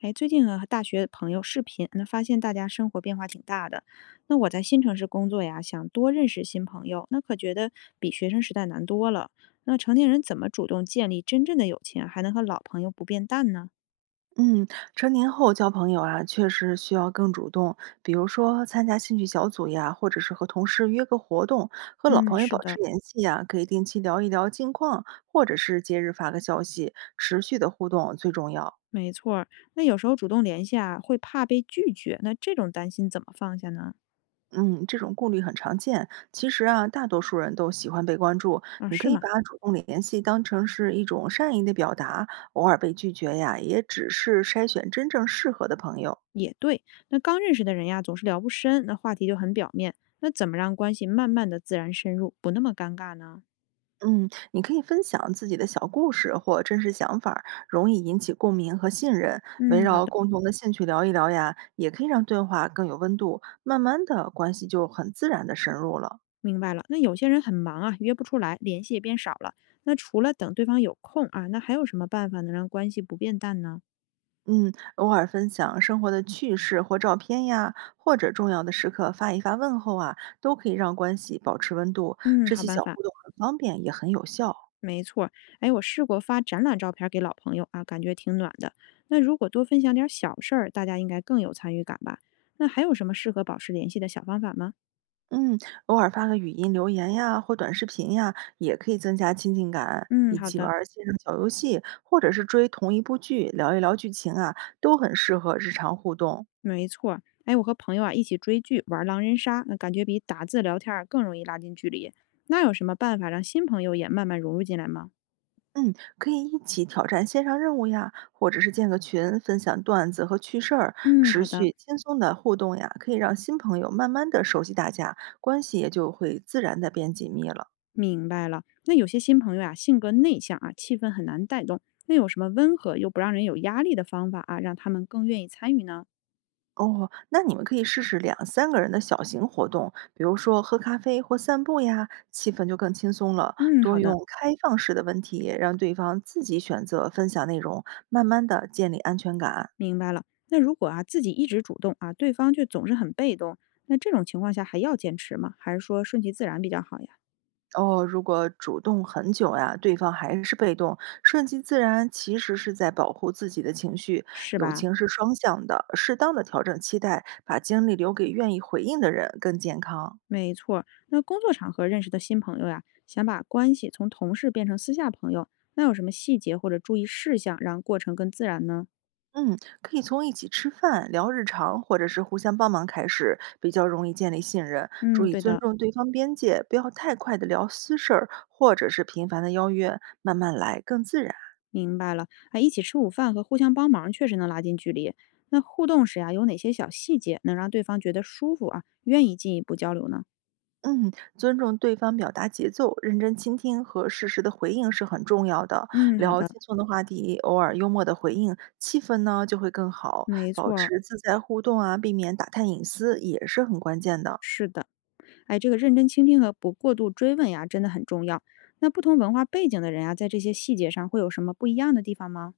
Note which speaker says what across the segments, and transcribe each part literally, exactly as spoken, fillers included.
Speaker 1: 哎，最近和大学朋友视频，那发现大家生活变化挺大的。那我在新城市工作呀，想多认识新朋友，那可觉得比学生时代难多了。那成年人怎么主动建立真正的友情啊还能和老朋友不变淡呢？
Speaker 2: 嗯，成年后交朋友啊，确实需要更主动，比如说参加兴趣小组呀，或者是和同事约个活动，和老
Speaker 1: 嗯，
Speaker 2: 朋友
Speaker 1: 是
Speaker 2: 保
Speaker 1: 的，
Speaker 2: 持联系呀，可以定期聊一聊近况，或者是节日发个消息，持续的互动最重要。
Speaker 1: 没错儿。那有时候主动联系啊，会怕被拒绝，那这种担心怎么放下呢？
Speaker 2: 嗯，这种顾虑很常见。其实啊，大多数人都喜欢被关注，
Speaker 1: 啊，
Speaker 2: 你可
Speaker 1: 是
Speaker 2: 以
Speaker 1: 吗？
Speaker 2: 把主动联系当成是一种善意的表达，偶尔被拒绝呀，也只是筛选真正适合的朋友。
Speaker 1: 也对。那刚认识的人呀，总是聊不深，那话题就很表面。那怎么让关系慢慢的自然深入，不那么尴尬呢？
Speaker 2: 嗯，你可以分享自己的小故事或真实想法儿容易引起共鸣和信任。围
Speaker 1: 嗯，好
Speaker 2: 绕
Speaker 1: 的。
Speaker 2: 共同的兴趣聊一聊呀，也可以让对话更有温度。慢慢的，关系就很自然的深入了。
Speaker 1: 明白了，那有些人很忙啊，约不出来，联系也变少了。那除了等对方有空啊，那还有什么办法能让关系不变淡呢？
Speaker 2: 嗯，偶尔分享生活的趣事或照片呀，或者重要的时刻发一发问候啊，都可以让关系保持温度。
Speaker 1: 嗯，
Speaker 2: 这
Speaker 1: 好
Speaker 2: 些
Speaker 1: 办
Speaker 2: 小
Speaker 1: 法，
Speaker 2: 互动很方便，也很有效。
Speaker 1: 没错儿。哎，我试过发展览照片儿给老朋友啊，感觉挺暖的。那如果多分享点儿小事儿，大家应该更有参与感吧？那还有什么适合保持联系的小方法吗？
Speaker 2: 嗯，偶尔发个语音留言呀，或短视频呀，也可以增加亲近感。
Speaker 1: 嗯，
Speaker 2: 一
Speaker 1: 好
Speaker 2: 起玩
Speaker 1: 的，
Speaker 2: 儿线上小游戏，或者是追同一部剧，聊一聊剧情啊，都很适合日常互动。
Speaker 1: 没错儿。哎，我和朋友啊一起追剧，玩狼人杀，那感觉比打字聊天儿更容易拉近距离。那有什么办法让新朋友也慢慢融入进来吗？
Speaker 2: 嗯，可以一起挑战线上任务呀，或者是建个群，分享段子和趣事儿，
Speaker 1: 嗯，
Speaker 2: 持
Speaker 1: 好的。
Speaker 2: 续轻松的互动呀，可以让新朋友慢慢的熟悉大家，关系也就会自然的变紧密了。
Speaker 1: 明白了，那有些新朋友啊，性格内向啊，气氛很难带动。那有什么温和又不让人有压力的方法啊，让他们更愿意参与呢？
Speaker 2: 哦，那你们可以试试两三个人的小型活动，比如说喝咖啡或散步呀，气氛就更轻松了。
Speaker 1: 嗯，
Speaker 2: 多
Speaker 1: 好的，
Speaker 2: 用开放式的问题，让对方自己选择分享内容，慢慢的建立安全感。
Speaker 1: 明白了。那如果啊自己一直主动啊，对方却总是很被动，那这种情况下还要坚持吗？还是说顺其自然比较好呀？
Speaker 2: 哦，如果主动很久呀，对方还是被动，顺其自然，其实是在保护自己的情绪。
Speaker 1: 是
Speaker 2: 友
Speaker 1: 吧？
Speaker 2: 情是双向的，适当的调整期待，把精力留给愿意回应的人，更健康。
Speaker 1: 没错儿。那工作场合认识的新朋友呀、想把关系从同事变成私下朋友，那有什么细节或者注意事项让过程更自然呢？
Speaker 2: 嗯，可以从一起吃饭、聊日常，或者是互相帮忙开始，比较容易建立信任。注
Speaker 1: 嗯，
Speaker 2: 意
Speaker 1: 对
Speaker 2: 尊
Speaker 1: 的。
Speaker 2: 重对方边界，不要太快的聊私事儿，或者是频繁的邀约，慢慢来更自然。
Speaker 1: 明白了，哎，一起吃午饭和互相帮忙确实能拉近距离。那互动时呀，有哪些小细节能让对方觉得舒服啊，愿意进一步交流呢？
Speaker 2: 嗯，尊重对方表达节奏，认真倾听和适时的回应是很重要的。
Speaker 1: 嗯，好
Speaker 2: 聊
Speaker 1: 的，
Speaker 2: 轻松的话题，偶尔幽默的回应，气氛呢就会更好。
Speaker 1: 没
Speaker 2: 保
Speaker 1: 错儿，
Speaker 2: 持自在互动啊，避免打探隐私也是很关键的。
Speaker 1: 是的，哎，这个认真倾听和不过度追问呀，真的很重要。那不同文化背景的人呀，在这些细节上会有什么不一样的地方吗？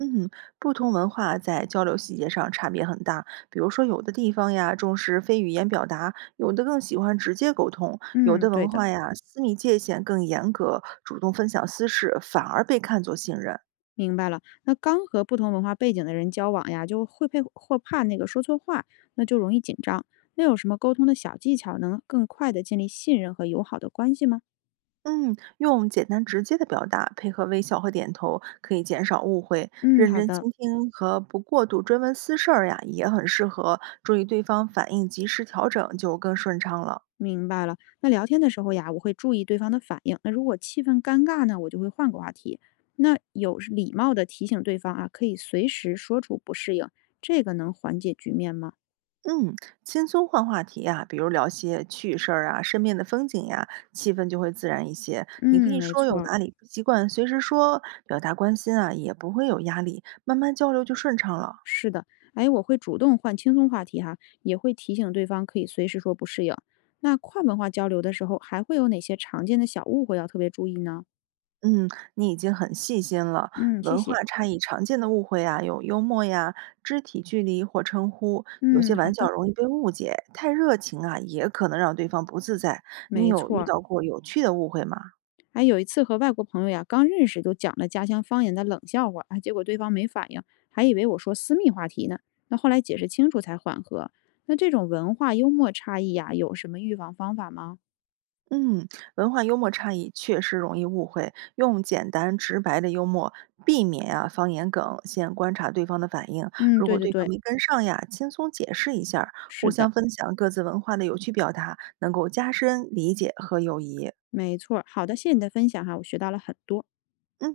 Speaker 2: 嗯，不同文化在交流细节上差别很大。比如说，有的地方呀重视非语言表达，有的更喜欢直接沟通，有
Speaker 1: 嗯，
Speaker 2: 的
Speaker 1: 对
Speaker 2: 文
Speaker 1: 的，
Speaker 2: 化嗯呀私密界限更严格，主动分享私事反而被看作信任。
Speaker 1: 明白了。那刚和不同文化背景的人交往呀，就会配或怕那个说错话，那就容易紧张。那有什么沟通的小技巧能更快的建立信任和友好的关系吗？
Speaker 2: 嗯，用简单直接的表达，配合微笑和点头，可以减少误会。
Speaker 1: 嗯，
Speaker 2: 认
Speaker 1: 好
Speaker 2: 真
Speaker 1: 的，
Speaker 2: 倾听和不过度追问私事儿呀，也很适合。注意对方反应，及时调整，就更顺畅了。
Speaker 1: 明白了。那聊天的时候呀，我会注意对方的反应。那如果气氛尴尬呢，我就会换个话题。那有是礼貌的提醒对方啊，可以随时说出不适应，这个能缓解局面吗？
Speaker 2: 嗯，轻松换话题啊，比如聊些趣事儿啊，身边的风景呀、气氛就会自然一些。你可
Speaker 1: 嗯，
Speaker 2: 以
Speaker 1: 没
Speaker 2: 说
Speaker 1: 错
Speaker 2: 有
Speaker 1: 儿，
Speaker 2: 哪里不习惯，随时说，表达关心啊，也不会有压力，慢慢交流就顺畅了。
Speaker 1: 是的。哎，我会主动换轻松话题哈，也会提醒对方可以随时说不适应。那跨文化交流的时候，还会有哪些常见的小误会要特别注意呢？
Speaker 2: 嗯，你已经很细心了。
Speaker 1: 嗯，谢
Speaker 2: 文化
Speaker 1: 谢。
Speaker 2: 差异常见的误会啊，有幽默呀、肢体距离或称呼，有些
Speaker 1: 嗯，好
Speaker 2: 玩笑
Speaker 1: 的，
Speaker 2: 容易被误解，太热情啊，也可能让对方不自在。你
Speaker 1: 没
Speaker 2: 有
Speaker 1: 错
Speaker 2: 遇
Speaker 1: 儿。
Speaker 2: 到过有趣的误会吗？
Speaker 1: 还有一次和外国朋友呀，刚认识就讲了家乡方言的冷笑话，啊，结果对方没反应，还以为我说私密话题呢。那后来解释清楚才缓和。那这种文化幽默差异呀，有什么预防方法吗？
Speaker 2: 嗯，文化幽默差异确实容易误会，用简单直白的幽默避免啊方言梗，先观察对方的反应。
Speaker 1: 嗯，
Speaker 2: 如
Speaker 1: 对
Speaker 2: 果
Speaker 1: 对
Speaker 2: 对方
Speaker 1: 对，
Speaker 2: 没跟上呀，轻松解释一下儿互
Speaker 1: 是
Speaker 2: 相
Speaker 1: 的，
Speaker 2: 分享各自文化的有趣表达，能够加深理解和友谊。
Speaker 1: 没错儿。好的，谢谢你的分享哈，我学到了很多。
Speaker 2: 嗯。